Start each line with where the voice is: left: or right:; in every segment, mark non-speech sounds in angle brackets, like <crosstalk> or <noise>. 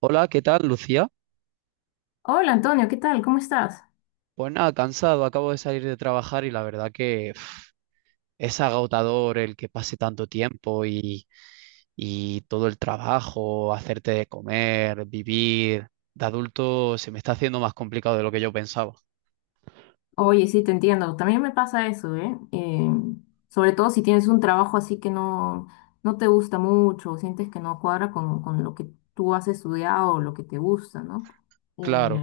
right: Hola, ¿qué tal, Lucía?
left: Hola Antonio, ¿qué tal? ¿Cómo estás?
right: Pues nada, cansado, acabo de salir de trabajar y la verdad que uf, es agotador el que pase tanto tiempo y todo el trabajo, hacerte de comer, vivir. De adulto se me está haciendo más complicado de lo que yo pensaba.
left: Oye, sí, te entiendo. También me pasa eso, ¿eh? Sobre todo si tienes un trabajo así que no te gusta mucho, o sientes que no cuadra con lo que tú has estudiado o lo que te gusta, ¿no? Eh,
right: Claro,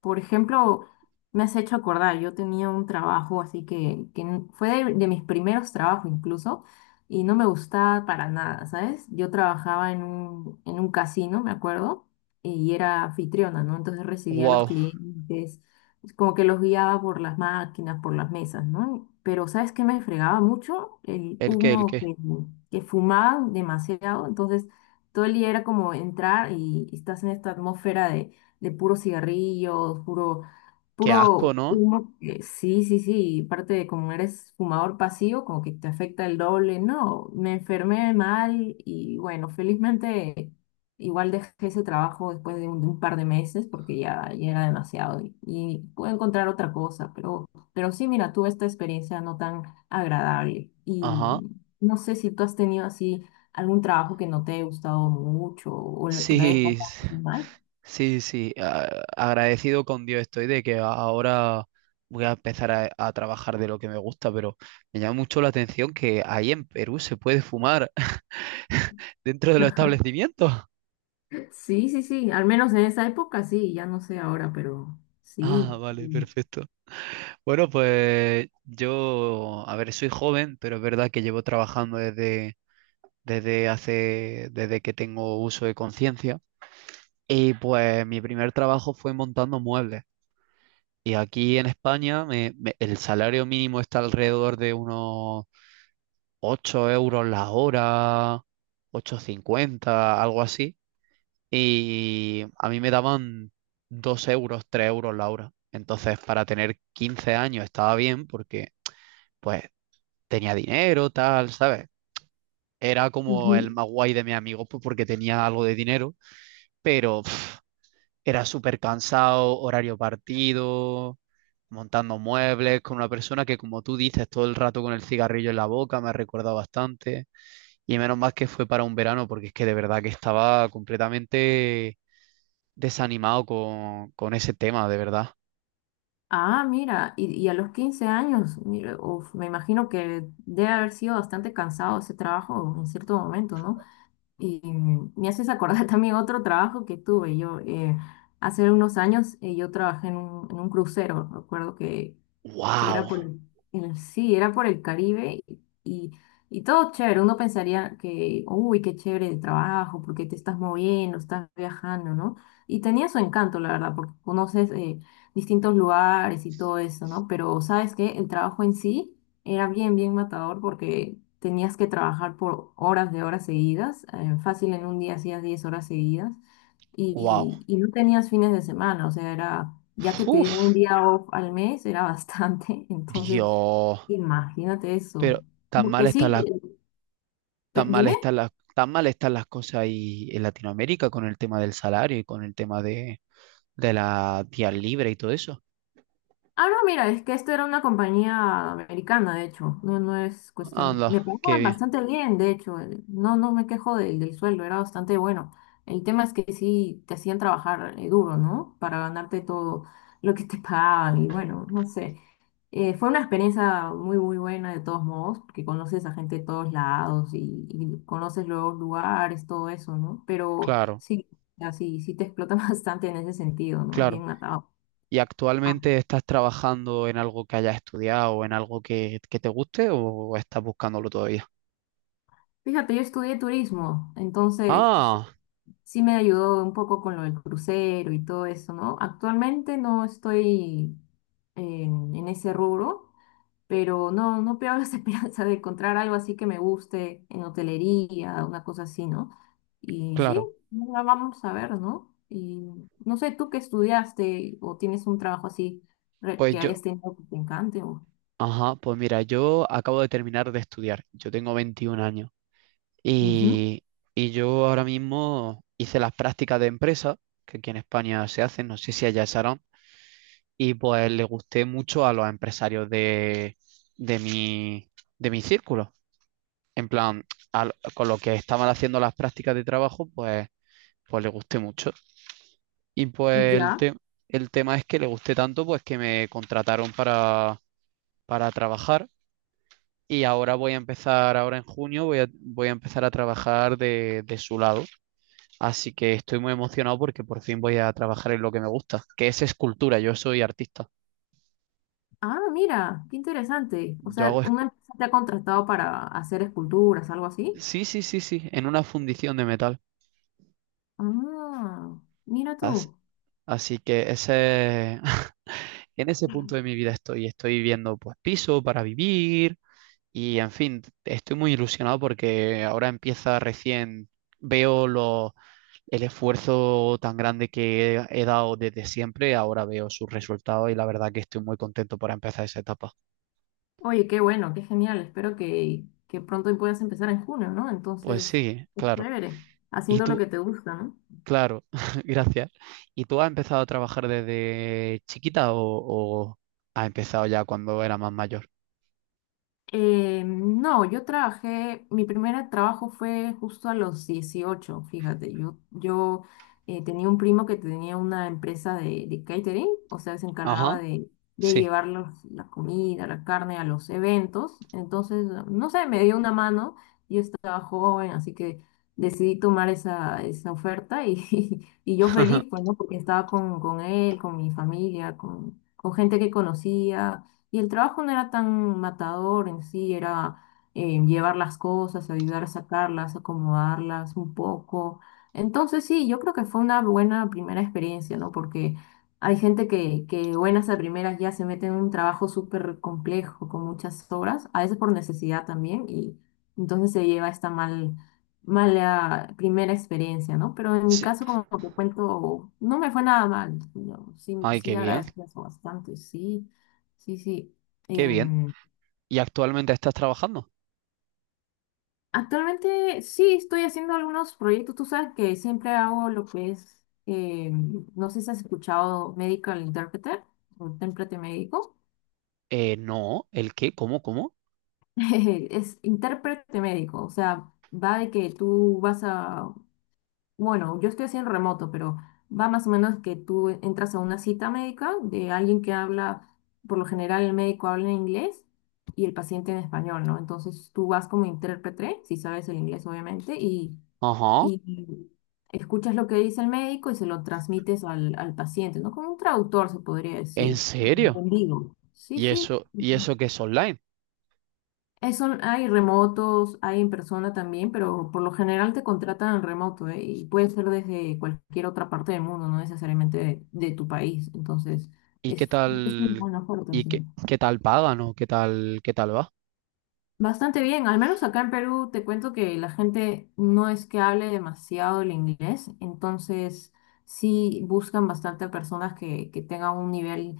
left: por ejemplo, me has hecho acordar, yo tenía un trabajo así fue de mis primeros trabajos incluso, y no me gustaba para nada, ¿sabes? Yo trabajaba en un casino, me acuerdo, y era anfitriona, ¿no? Entonces recibía a los
right: wow,
left: clientes como que los guiaba por las máquinas, por las mesas, ¿no? Pero ¿sabes qué me fregaba mucho? El
right: ¿el qué, el
left: humo
right: qué?
left: que, que fumaban demasiado, entonces todo el día era como entrar y estás en esta atmósfera de puro cigarrillo,
right: Qué asco,
left: puro
right: ¿no?
left: humo. Que sí, sí, sí, y parte de como eres fumador pasivo, como que te afecta el doble, ¿no? Me enfermé mal y bueno, felizmente... Igual dejé ese trabajo después de de un par de meses porque ya era demasiado y pude encontrar otra cosa, pero sí, mira, tuve esta experiencia no tan agradable y
right: Ajá,
left: no sé si tú has tenido así algún trabajo que no te haya gustado mucho o lo que la hayas
right: sí,
left: pasado muy
right: <laughs>
left: mal.
right: Sí, sí, agradecido con Dios estoy de que ahora voy a empezar a trabajar de lo que me gusta, pero me llama mucho la atención que ahí en Perú se puede fumar <laughs> dentro de los
left: <laughs>
right: establecimientos. <laughs>
left: Sí, sí, sí, al menos en esa época sí, ya no sé ahora, pero
right: Ah,
left: sí.
right: vale,
left: Mm.
right: perfecto. Bueno, pues yo, a ver, soy joven, pero es verdad que llevo trabajando desde que tengo uso de conciencia. Y pues mi primer trabajo fue montando muebles. Y aquí en España el salario mínimo está alrededor de unos 8 euros la hora, 8,50 algo así. Y a mí me daban 2 euros, 3 euros la hora. Entonces, para tener 15 años estaba bien porque, pues, tenía dinero, tal, ¿sabes? Era como el
left: Ujú.
right: más guay de mis amigos, pues, porque tenía algo de dinero, pero pf, era súper cansado, horario partido, montando muebles con una persona que, como tú dices, todo el rato con el cigarrillo en la boca, me ha recordado bastante. Y menos mal que fue para un verano, porque es que de verdad que estaba completamente desanimado con ese tema, de verdad.
left: Ah, mira, y a los 15 años, mira, uf, me imagino que debe haber sido bastante cansado ese trabajo en cierto momento, ¿no? Y mm, me haces acordar <laughs> también otro trabajo que tuve. Yo hace unos años yo trabajé en un crucero. Recuerdo que que era por
right: ¡Wow!
left: el, sí, era por el Caribe y, y todo chévere. Uno pensaría que, uy, qué chévere el trabajo, porque te estás moviendo, estás viajando, ¿no? Y tenía su encanto, la verdad, porque conoces distintos lugares y todo eso, ¿no? Pero sabes que el trabajo en sí era bien matador porque tenías que trabajar por horas de horas seguidas. Fácil en un día hacías 10 horas seguidas
right: ¡Wow!
left: y no tenías fines de semana, o sea, era, ya que te dieron
right: ¡Uf!
left: un día off al mes, era bastante, <laughs> entonces
right: Dios.
left: imagínate eso.
right: Pero tan mal
left: Porque
right: están
left: sí,
right: las,
left: dime.
right: tan mal están las cosas ahí en Latinoamérica con el tema del salario y con el tema de la días libres y todo eso.
left: Ah, no, mira, es que esto era una compañía americana, de hecho, no es cuestión,
right: Anda,
left: me
right: qué
left: pagaban
right: bien.
left: bastante bien, de hecho, no me quejo del sueldo, era bastante bueno. El tema es que sí te hacían trabajar duro, ¿no? Para ganarte todo lo que te <laughs> pagaban y bueno, no sé. Fue una experiencia muy buena de todos modos, porque conoces a gente de todos lados y conoces los lugares, todo eso, ¿no? Pero
right: Claro,
left: sí, así, sí te explota <laughs> bastante en ese sentido, ¿no? Es
right: claro.
left: bien atado.
right: ¿Y
left: Ah,
right: actualmente estás trabajando en algo que hayas estudiado o en algo que te guste o estás buscándolo todavía?
left: fíjate, yo estudié turismo, entonces
right: Ah,
left: sí me ayudó un poco con lo del crucero y todo eso, ¿no? Actualmente no estoy en ese rubro, pero no, no pierdo las <laughs> esperanzas de encontrar algo así que me guste en hotelería, una cosa así, ¿no? Y sí,
right: claro.
left: la vamos a ver, ¿no? Y no sé, tú qué estudiaste o tienes un trabajo así re-
right: Pues
left: que
right: yo,
left: hayas tenido que te encante o...
right: ajá, pues mira, yo acabo de terminar de estudiar. Yo tengo 21 años
left: Ujú.
right: y, y yo ahora mismo hice las prácticas de empresa, que aquí en España se hacen, no sé si allá se harán, y pues le gusté mucho a los empresarios de mi, de mi círculo. En plan, con lo que estaban haciendo las prácticas de trabajo, pues le gusté mucho. Y pues
left: Ya.
right: el tema es que le gusté tanto, pues que me contrataron para trabajar y ahora voy a empezar, ahora en junio voy a empezar a trabajar de su lado. Así que estoy muy emocionado porque por fin voy a trabajar en lo que me gusta, que es escultura. Yo soy artista.
left: Ah, mira, qué interesante. O
right: Yo
left: sea,
right: hago...
left: una empresa te ha contratado para hacer esculturas, algo así.
right: Sí, sí, sí, sí, en una fundición de metal.
left: Ah, mira
right: Así,
left: tú.
right: así que ese... <laughs> en ese punto de mi vida estoy. Estoy viendo pues piso para vivir. Y en fin, estoy muy ilusionado porque ahora empieza recién, veo lo- el esfuerzo tan grande que he dado desde siempre, ahora veo sus resultados y la verdad que estoy muy contento para empezar esa etapa.
left: Oye, qué bueno, qué genial. Espero que pronto puedas empezar en junio, ¿no?
right: Pues
left: Entonces,
right: sí,
left: qué
right: claro.
left: chévere.
right: ¿Y
left: Haciendo lo
right: tú?
left: que te gusta, ¿no?
right: Claro, <laughs> gracias. ¿Y tú has empezado a trabajar desde chiquita o has empezado ya cuando era más mayor?
left: No, yo trabajé, mi primer trabajo fue justo a los 18. Fíjate, yo tenía un primo que tenía una empresa de catering, o sea, se encargaba
right: Ajá,
left: de
right: sí.
left: llevar la comida, la carne a los eventos, entonces, no sé, me dio una mano, yo estaba joven, así que decidí tomar esa oferta y, <laughs> y yo feliz,
right: <laughs>
left: pues, ¿no? Porque estaba con él, con mi familia, con gente que conocía y el trabajo no era tan matador en sí, era llevar las cosas, ayudar a sacarlas, acomodarlas un poco. Entonces sí, yo creo que fue una buena primera experiencia, ¿no? Porque hay gente que buenas a primeras ya se mete en un trabajo súper complejo, con muchas horas, a veces por necesidad también, y entonces se lleva mala primera experiencia, ¿no? Pero en mi
right: Sí.
left: caso, como te cuento, no me fue nada mal. Yo sí,
right: Ay,
left: sí
right: qué bien,
left: agradezco eso bastante, sí. Sí, sí.
right: qué bien.
left: Em,
right: ¿Y actualmente estás trabajando?
left: actualmente sí estoy haciendo algunos proyectos. Tú sabes que siempre hago lo que es, no sé si has escuchado Medical Interpreter o intérprete médico.
right: No, ¿el qué? ¿Cómo, cómo?
left: <laughs> Es intérprete médico, o sea, va de que tú vas a... Bueno, yo estoy haciendo remoto, pero va más o menos que tú entras a una cita médica de alguien que habla, por lo general el médico habla en inglés y el paciente en español, ¿no? Entonces tú vas como intérprete, si sabes el inglés obviamente,
right: Ajá,
left: y escuchas lo que dice el médico y se lo transmites al paciente, ¿no? Como un traductor se podría
right: ¿en
left: decir,
right: serio?
left: en vivo. Sí, sí.
right: Y eso que es online?
left: Hay remotos, hay en persona también, pero por lo general te contratan remoto, ¿eh? Y puede ser desde cualquier otra parte del mundo, no necesariamente de tu país. Entonces,
right: ¿Y qué
left: es, es una
right: tal,
left: buena oferta,
right: y
left: sí.
right: qué, qué tal pagan o qué tal va?
left: Bastante bien, al menos acá en Perú te cuento que la gente no es que hable demasiado el inglés, entonces sí buscan bastante personas que tengan un nivel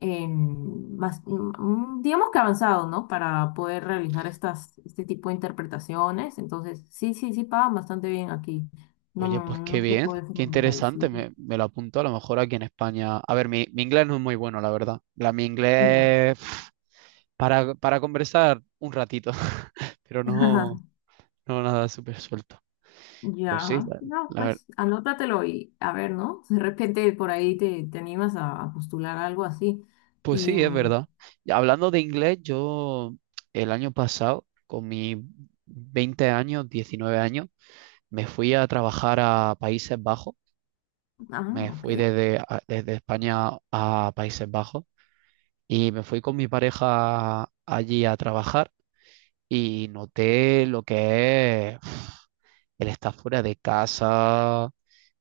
left: digamos que avanzado, ¿no? Para poder realizar este tipo de interpretaciones, entonces sí, sí, sí pagan bastante bien aquí, no,
right: Oye, pues qué
left: no se
right: bien,
left: puede
right: qué
left: preguntar,
right: interesante,
left: sí.
right: me lo apunto a lo mejor aquí en España. A ver, mi inglés no es muy bueno, la verdad. Mi
left: Y no.
right: inglés pf, para conversar un ratito, <laughs> pero no,
left: <laughs>
right: no nada súper suelto. Pues sí,
left: Ya, no,
right: la ver-
left: pues anótatelo y a ver, ¿no? De repente por ahí te animas a postular algo así.
right: pues
left: Y,
right: sí, es verdad. Y hablando de inglés, yo el año pasado, con mis 20 años, 19 años, me fui a trabajar a Países Bajos,
left: ah,
right: me
left: ok,
right: fui desde, a- desde España a Países Bajos y me fui con mi pareja allí a trabajar y noté lo que es <sniffs> el estar fuera de casa,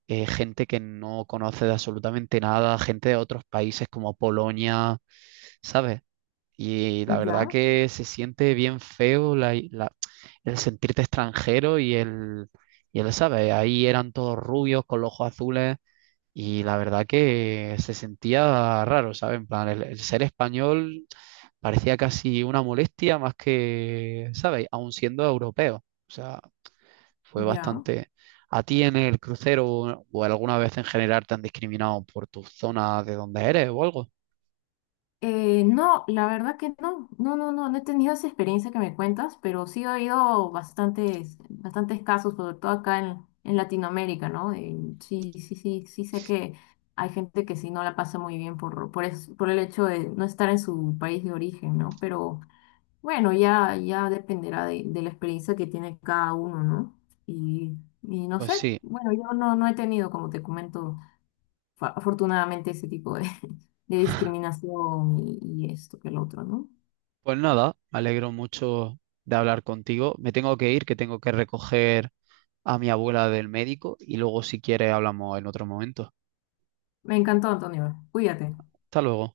right: gente que no conoce de absolutamente nada, gente de otros países como Polonia, ¿sabes? Y la verdad
left: ya,
right: que se siente bien feo el sentirte extranjero y ¿sabes? Ahí eran todos rubios con los ojos azules. Y la verdad que se sentía raro, ¿sabes? En plan, el ser español parecía casi una molestia más que, ¿sabes? Aún siendo europeo. O sea, fue
left: ya.
right: bastante... ¿A ti en el crucero o alguna vez en general te han discriminado por tu zona de donde eres o algo?
left: No, la verdad que no, no, no, no, no he tenido esa experiencia que me cuentas, pero sí he oído bastantes, bastantes casos, sobre todo acá en Latinoamérica, ¿no? Sí, sí, sí, sí sé que hay gente que sí no la pasa muy bien por el hecho de no estar en su país de origen, ¿no? Pero... Bueno, ya, ya dependerá de la experiencia que tiene cada uno, ¿no? Y, y no
right: Pues
left: sé,
right: sí,
left: bueno, yo no, no he tenido, como te comento, afortunadamente ese tipo de discriminación y esto que el otro, ¿no?
right: pues nada, me alegro mucho de hablar contigo. Me tengo que ir, que tengo que recoger a mi abuela del médico y luego si quieres hablamos en otro momento.
left: Me encantó, Antonio. Cuídate.
right: Hasta luego.